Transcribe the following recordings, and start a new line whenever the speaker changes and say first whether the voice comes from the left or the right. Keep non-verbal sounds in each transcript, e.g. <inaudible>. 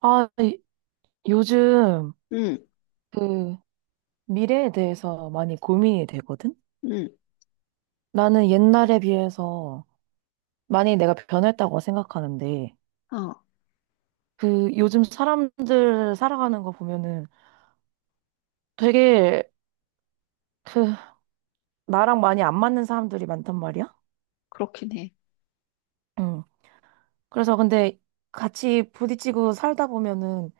right: 아, 요즘
left: 응,
right: 그 미래에 대해서 많이 고민이 되거든?
left: 응,
right: 나는 옛날에 비해서 많이 내가 변했다고 생각하는데,
left: 어,
right: 그 요즘 사람들 살아가는 거 보면은 되게 그 나랑 많이 안 맞는 사람들이 많단 말이야?
left: 그렇긴 해.
right: 응. 그래서 근데 같이 부딪히고 살다 보면은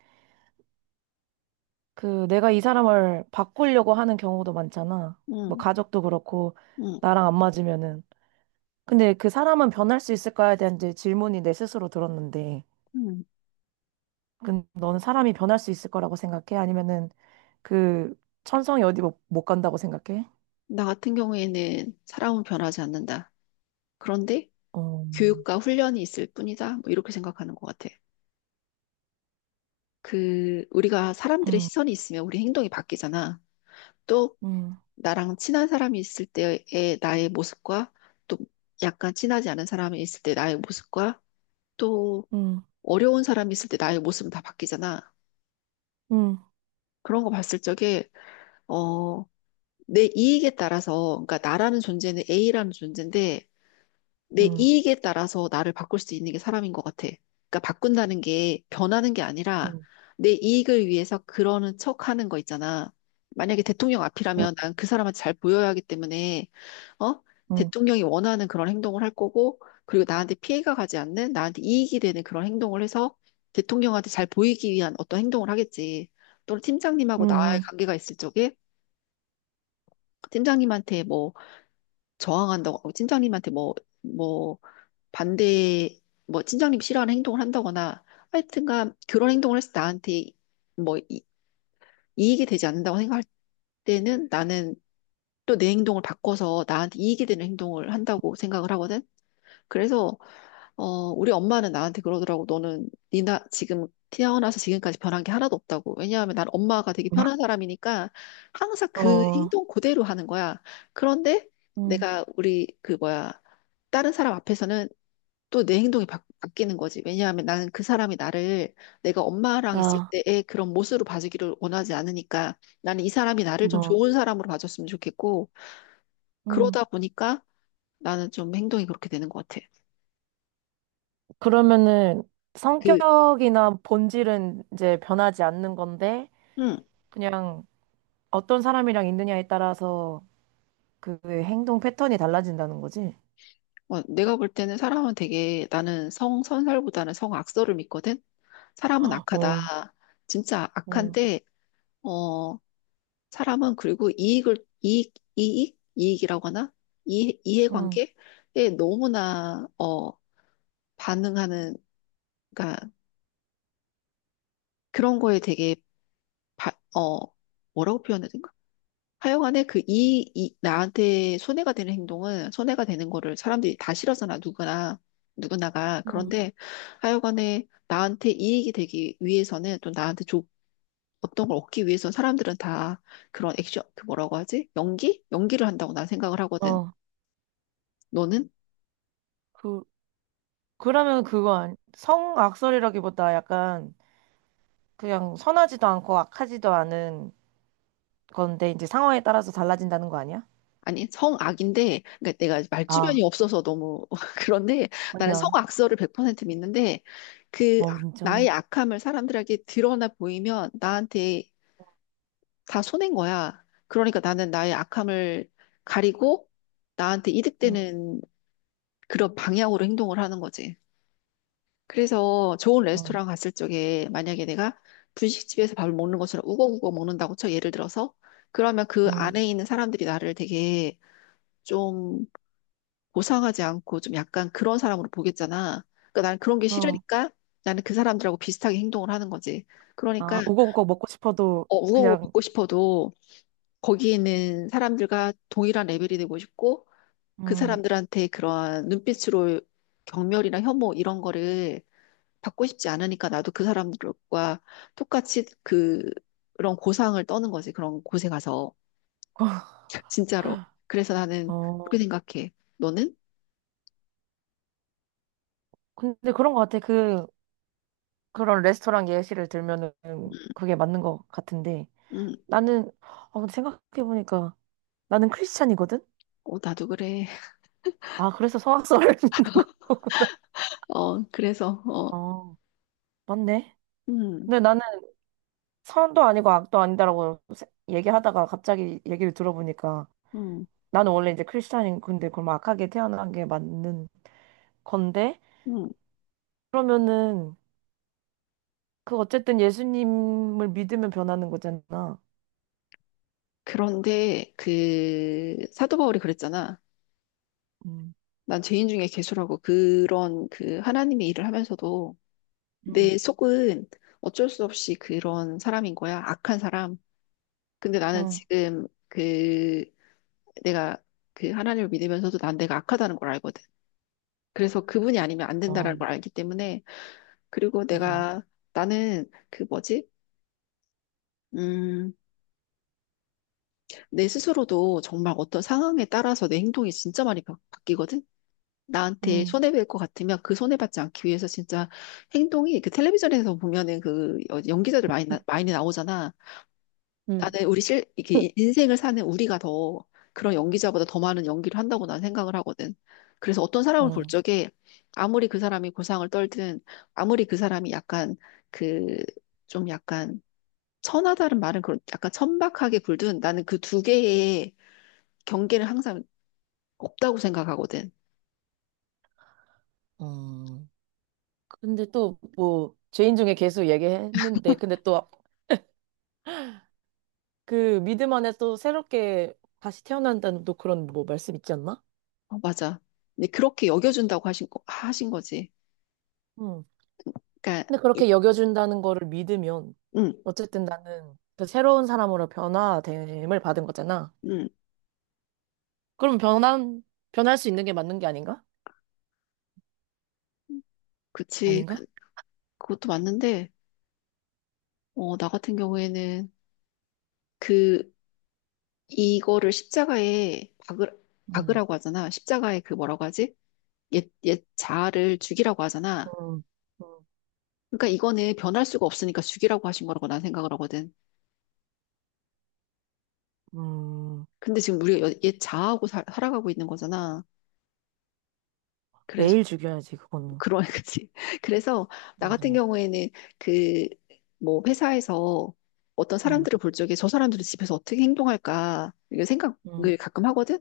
right: 그 내가 이 사람을 바꾸려고 하는 경우도 많잖아. 뭐
left: 응,
right: 가족도 그렇고
left: 응,
right: 나랑 안 맞으면은. 근데 그 사람은 변할 수 있을까에 대한 이제 질문이 내 스스로 들었는데,
left: 응.
right: 근 너는 사람이 변할 수 있을 거라고 생각해? 아니면은 그 천성이 어디 못, 못 간다고 생각해?
left: 나 같은 경우에는 사람은 변하지 않는다. 그런데
right: 어,
left: 교육과 훈련이 있을 뿐이다. 뭐 이렇게 생각하는 것 같아. 우리가 사람들의
right: 음,
left: 시선이 있으면 우리 행동이 바뀌잖아. 또,
right: 음, 음,
left: 나랑 친한 사람이 있을 때의 나의 모습과 또 약간 친하지 않은 사람이 있을 때 나의 모습과 또 어려운 사람이 있을 때 나의 모습은 다 바뀌잖아.
right: 음, 음,
left: 그런 거 봤을 적에, 어, 내 이익에 따라서, 그러니까 나라는 존재는 A라는 존재인데, 내 이익에 따라서 나를 바꿀 수 있는 게 사람인 것 같아. 그러니까 바꾼다는 게 변하는 게
right: 음,
left: 아니라,
right: 음,
left: 내 이익을 위해서 그러는 척 하는 거 있잖아. 만약에 대통령 앞이라면 난 그 사람한테 잘 보여야 하기 때문에, 어?
right: 음,
left: 대통령이 원하는 그런 행동을 할 거고, 그리고 나한테 피해가 가지 않는, 나한테 이익이 되는 그런 행동을 해서 대통령한테 잘 보이기 위한 어떤 행동을 하겠지. 또는 팀장님하고 나와의
right: 음,
left: 관계가 있을 적에, 팀장님한테 뭐, 저항한다고 하고 팀장님한테 뭐, 뭐, 반대, 뭐, 팀장님이 싫어하는 행동을 한다거나 하여튼간 그런 행동을 해서 나한테 뭐 이익이 되지 않는다고 생각할 때는 나는 또 내 행동을 바꿔서 나한테 이익이 되는 행동을 한다고 생각을 하거든. 그래서 우리 엄마는 나한테 그러더라고. 너는 니나 지금 태어나서 지금까지 변한 게 하나도 없다고. 왜냐하면 난 엄마가 되게 편한 사람이니까 항상 그
right: 어,
left: 행동 그대로 하는 거야. 그런데
right: 음,
left: 내가 우리 그 뭐야 다른 사람 앞에서는 또 내 행동이 뀌는 거지. 왜냐하면 나는 그 사람이 나를 내가 엄마랑 있을
right: 아,
left: 때의 그런 모습으로 봐주기를 원하지 않으니까 나는 이 사람이 나를 좀
right: 뭐,
left: 좋은 사람으로 봐줬으면 좋겠고
right: 음.
left: 그러다 보니까 나는 좀 행동이 그렇게 되는 것 같아.
right: 그러면은
left: 그,
right: 성격이나 본질은 이제 변하지 않는 건데,
left: 음.
right: 그냥 어떤 사람이랑 있느냐에 따라서 그 행동 패턴이 달라진다는 거지?
left: 어, 내가 볼 때는 사람은 되게 나는 성선설보다는 성악설을 믿거든. 사람은 악하다.
right: 어,
left: 진짜
right: 어,
left: 악한데 어 사람은 그리고 이익을 이익 이익 이익이라고 하나? 이
right: 응,
left: 이해관계에 너무나 어 반응하는 그러니까 그런 거에 되게 바, 어 뭐라고 표현해야 되지? 하여간에 그 나한테 손해가 되는 행동은 손해가 되는 거를 사람들이 다 싫어하잖아, 누구나, 누구나가.
right: 응.
left: 그런데 하여간에 나한테 이익이 되기 위해서는 또 나한테 어떤 걸 얻기 위해서 사람들은 다 그런 액션, 그 뭐라고 하지? 연기를 한다고 난 생각을 하거든.
right: 어.
left: 너는?
right: 그, 그러면 그거 아니, 성악설이라기보다 약간 그냥 선하지도 않고 악하지도 않은 건데 이제 상황에 따라서 달라진다는 거 아니야?
left: 아니, 성악인데, 그러니까 내가
right: 아,
left: 말주변이 없어서 너무 <laughs> 그런데 나는
right: 아니야.
left: 성악설을 100% 믿는데 그
right: 어,
left: 나의
right: 진짜.
left: 악함을 사람들에게 드러나 보이면 나한테 다 손해인 거야. 그러니까 나는 나의 악함을 가리고 나한테
right: 응,
left: 이득되는 그런 방향으로 행동을 하는 거지. 그래서 좋은
right: 어,
left: 레스토랑 갔을 적에 만약에 내가 분식집에서 밥을 먹는 것처럼 우거우거 먹는다고 쳐 예를 들어서 그러면 그
right: 응.
left: 안에 있는 사람들이 나를 되게 좀 고상하지 않고 좀 약간 그런 사람으로 보겠잖아. 그러니까 나는 그런 게
right: 어,
left: 싫으니까 나는 그 사람들하고 비슷하게 행동을 하는 거지. 그러니까
right: 아, 우거우거 먹고 싶어도
left: 우거우거
right: 그냥,
left: 먹고 싶어도 거기에 있는 사람들과 동일한 레벨이 되고 싶고 그
right: 음.
left: 사람들한테 그러한 눈빛으로 경멸이나 혐오 이런 거를 받고 싶지 않으니까 나도 그 사람들과 똑같이 그 그런 고상을 떠는 거지. 그런 곳에 가서
right: <laughs>
left: <laughs> 진짜로. 그래서 나는
right: 어,
left: 그렇게 생각해. 너는?
right: 근데 그런 거 같아. 그런 레스토랑 예시를 들면은
left: 음,
right: 그게 맞는 것 같은데.
left: 음,
right: 나는, 아, 근데 생각해보니까 나는 크리스찬이거든?
left: 어, 나도 그래. <laughs>
right: 아, 그래서 성악설을 <laughs> 믿는 거고.
left: 어, 그래서
right: 아,
left: 어,
right: <laughs> 맞네.
left: 음,
right: 근데 나는 선도 아니고 악도 아니다라고 얘기하다가 갑자기 얘기를 들어보니까
left: 음,
right: 나는 원래 이제 크리스찬인 근데 그럼 악하게 태어난 게 맞는 건데
left: 음.
right: 그러면은 그 어쨌든 예수님을 믿으면 변하는 거잖아.
left: 그런데 그 사도 바울이 그랬잖아.
right: 음,
left: 난 죄인 중에 괴수라고 그런 그 하나님의 일을 하면서도
right: 응,
left: 내 속은 어쩔 수 없이 그런 사람인 거야. 악한 사람. 근데 나는
right: 응,
left: 지금 그 내가 그 하나님을 믿으면서도 난 내가 악하다는 걸 알거든. 그래서 그분이 아니면 안 된다라는 걸
right: 아,
left: 알기 때문에 그리고
right: 맞아.
left: 내가 나는 그 뭐지? 음, 내 스스로도 정말 어떤 상황에 따라서 내 행동이 진짜 많이 바뀌거든. 나한테
right: 응,
left: 손해볼 것 같으면 그 손해받지 않기 위해서 진짜 행동이 그 텔레비전에서 보면은 그 연기자들 많이, 많이 나오잖아.
right: 음.
left: 나는 우리 이게 인생을 사는 우리가 더 그런 연기자보다 더 많은 연기를 한다고 난 생각을 하거든. 그래서 어떤
right: 음.
left: 사람을 볼
right: 음.
left: 적에 아무리 그 사람이 고상을 떨든 아무리 그 사람이 약간 그 좀 약간 천하다는 말은 그런 약간 천박하게 굴든 나는 그 두 개의 경계는 항상 없다고 생각하거든.
right: <laughs> 근데 또 뭐 죄인 중에 계속 얘기했는데 근데 또 그 믿음 안에 또 새롭게 다시 태어난다는 또 그런 뭐 말씀 있지 않나?
left: 어, 맞아. 근데 그렇게 여겨준다고 하신 하신 거지.
right: 응.
left: 그러니까,
right: 근데
left: 이-
right: 그렇게 여겨준다는 거를 믿으면
left: 응,
right: 어쨌든 나는 그 새로운 사람으로 변화됨을 받은 거잖아.
left: 응,
right: 그럼 변한 변할 수 있는 게 맞는 게 아닌가?
left: 그치.
right: 아닌가?
left: 그, 그것도 맞는데, 나 같은 경우에는 그, 이거를 십자가에
right: 음,
left: 박으라고 하잖아. 십자가에 그 뭐라고 하지? 옛 자아를 죽이라고 하잖아.
right: 음, 음,
left: 그러니까 이거는 변할 수가 없으니까 죽이라고 하신 거라고 난 생각을 하거든.
right: 음.
left: 근데 지금 우리가 여- 옛 자아하고 아가고 있는 거잖아.
right: 매일 죽여야지 그거는.
left: 그런 <laughs> 거지. 그래서 나 같은
right: 맞아.
left: 경우에는 그 뭐 회사에서 어떤
right: 응,
left: 사람들을 볼 적에 저 사람들은 집에서 어떻게 행동할까 이런
right: 응,
left: 생각을 가끔 하거든.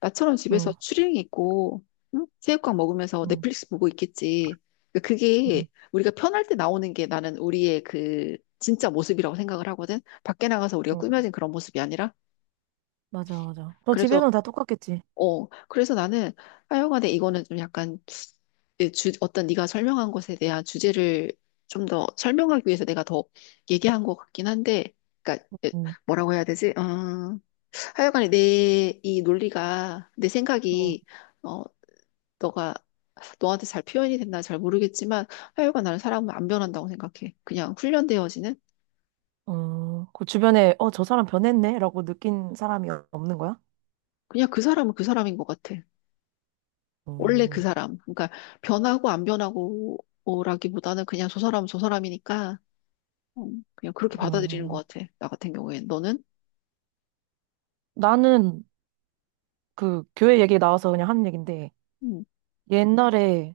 left: 나처럼 집에서
right: 응,
left: 추리닝 입고 응? 새우깡 먹으면서
right: 응,
left: 넷플릭스 보고 있겠지. 그러니까 그게 우리가 편할 때 나오는 게 나는 우리의 그 진짜 모습이라고 생각을 하거든. 밖에 나가서 우리가
right: 응.
left: 꾸며진 그런 모습이 아니라.
right: 맞아, 맞아. 너
left: 그래서
right: 집에서는 다 똑같겠지.
left: 어 그래서 나는 하여간에 이거는 좀 약간 어떤 네가 설명한 것에 대한 주제를 좀 더 설명하기 위해서 내가 더 얘기한 것 같긴 한데, 그러니까 예,
right: 응,
left: 뭐라고 해야 되지? 하여간에 내 이 논리가 내 생각이 어, 너가 너한테 잘 표현이 됐나 잘 모르겠지만 하여간 나는 사람은 안 변한다고 생각해. 그냥 훈련되어지는
right: 어, 그 주변에, 어, 저 사람 변했네? 라고 느낀 사람이 없는 거야?
left: 그냥 그 사람은 그 사람인 것 같아. 원래 그
right: 어,
left: 사람. 그러니까 변하고 안 변하고라기보다는 그냥 저 사람은 저 사람이니까 그냥 그렇게 받아들이는
right: 어,
left: 것 같아. 나 같은 경우엔 너는?
right: 나는 그 교회 얘기 나와서 그냥 하는 얘긴데,
left: 음,
right: 옛날에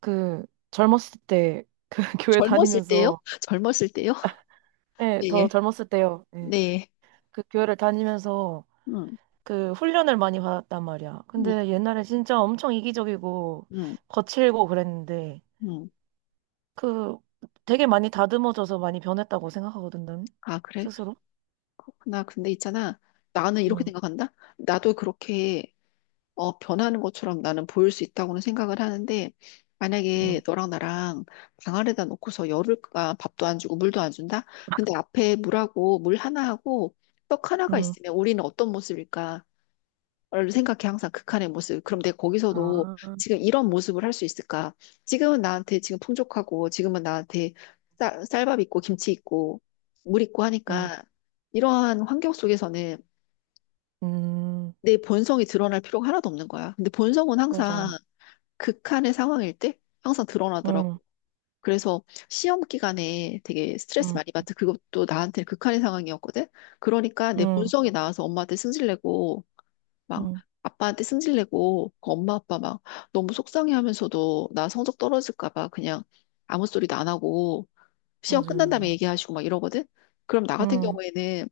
right: 그 젊었을 때, 그 <laughs> 교회
left: 젊었을 때요?
right: 다니면서,
left: <laughs> 젊었을 때요? <laughs>
right: 예, 더
left: 네,
right: 젊었을 때요. 예,
left: 네.
right: 그 교회를 다니면서
left: 음,
right: 그 훈련을 많이 받았단 말이야.
left: 음,
right: 근데 옛날에 진짜 엄청 이기적이고
left: 음,
right: 거칠고 그랬는데,
left: 음.
right: 그 되게 많이 다듬어져서 많이 변했다고 생각하거든, 난
left: 아, 그래?
right: 스스로.
left: 그렇구나. 근데 있잖아. 나는 이렇게
right: 응,
left: 생각한다. 나도 그렇게 변하는 것처럼 나는 보일 수 있다고는 생각을 하는데,
right: 응,
left: 만약에 너랑 나랑 방 안에다 놓고서 열흘간 밥도 안 주고 물도 안 준다? 근데 앞에 물하고 물 하나하고 떡 하나가
right: 응.
left: 있으면 우리는 어떤 모습일까? 얼른 생각해 항상 극한의 모습. 그럼 내가 거기서도
right: 아,
left: 지금 이런 모습을 할 수 있을까? 지금은 나한테 지금 풍족하고 지금은 나한테 쌀밥 있고 김치 있고 물 있고
right: 응,
left: 하니까 이러한 환경 속에서는
right: 음,
left: 내 본성이 드러날 필요가 하나도 없는 거야. 근데 본성은 항상
right: 맞아.
left: 극한의 상황일 때 항상 드러나더라고.
right: 응,
left: 그래서 시험 기간에 되게 스트레스
right: 응,
left: 많이 받아. 그것도 나한테 극한의 상황이었거든. 그러니까 내
right: 응,
left: 본성이 나와서 엄마한테 승질내고 막
right: 응,
left: 아빠한테 승질내고 그 엄마 아빠 막 너무 속상해하면서도 나 성적 떨어질까 봐 그냥 아무 소리도 안 하고 시험 끝난 다음에
right: 맞아.
left: 얘기하시고 막 이러거든. 그럼 나 같은
right: 응,
left: 경우에는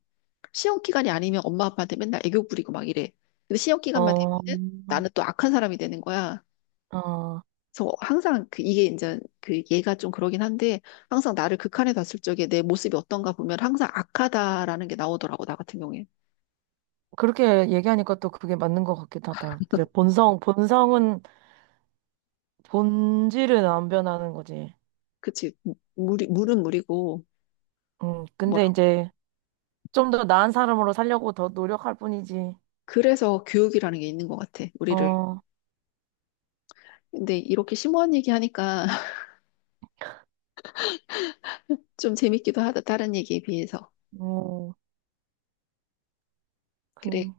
left: 시험 기간이 아니면 엄마 아빠한테 맨날 애교 부리고 막 이래. 근데 시험 기간만
right: 어,
left: 되면은 나는 또 악한 사람이 되는 거야.
right: 어,
left: 그래서 항상 그 이게 이제 그 얘가 좀 그러긴 한데 항상 나를 극한에 뒀을 적에 내 모습이 어떤가 보면 항상 악하다라는 게 나오더라고 나 같은 경우에.
right: 그렇게 얘기하니까 또 그게 맞는 것 같기도 하다. 이제 본성은, 본질은 안 변하는 거지.
left: 그치 물이 물은 물이고
right: 응, 근데
left: 뭐라고?
right: 이제 좀 더 나은 사람으로 살려고 더 노력할 뿐이지.
left: 그래서 교육이라는 게 있는 것 같아, 우리를.
right: 어,
left: 근데 이렇게 심오한 얘기 하니까 <laughs> 좀 재밌기도 하다, 다른 얘기에 비해서.
right: 어,
left: 그래,
right: 그,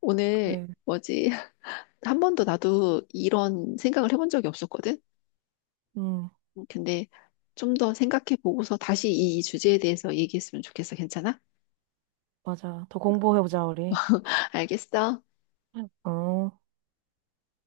left: 오늘
right: 그래.
left: 뭐지? <laughs> 한 번도 나도 이런 생각을 해본 적이 없었거든?
right: 응,
left: 근데 좀 더 생각해 보고서 다시 이 주제에 대해서 얘기했으면 좋겠어. 괜찮아?
right: 맞아. 더 공부해보자, 우리.
left: 알겠어.
right: 어.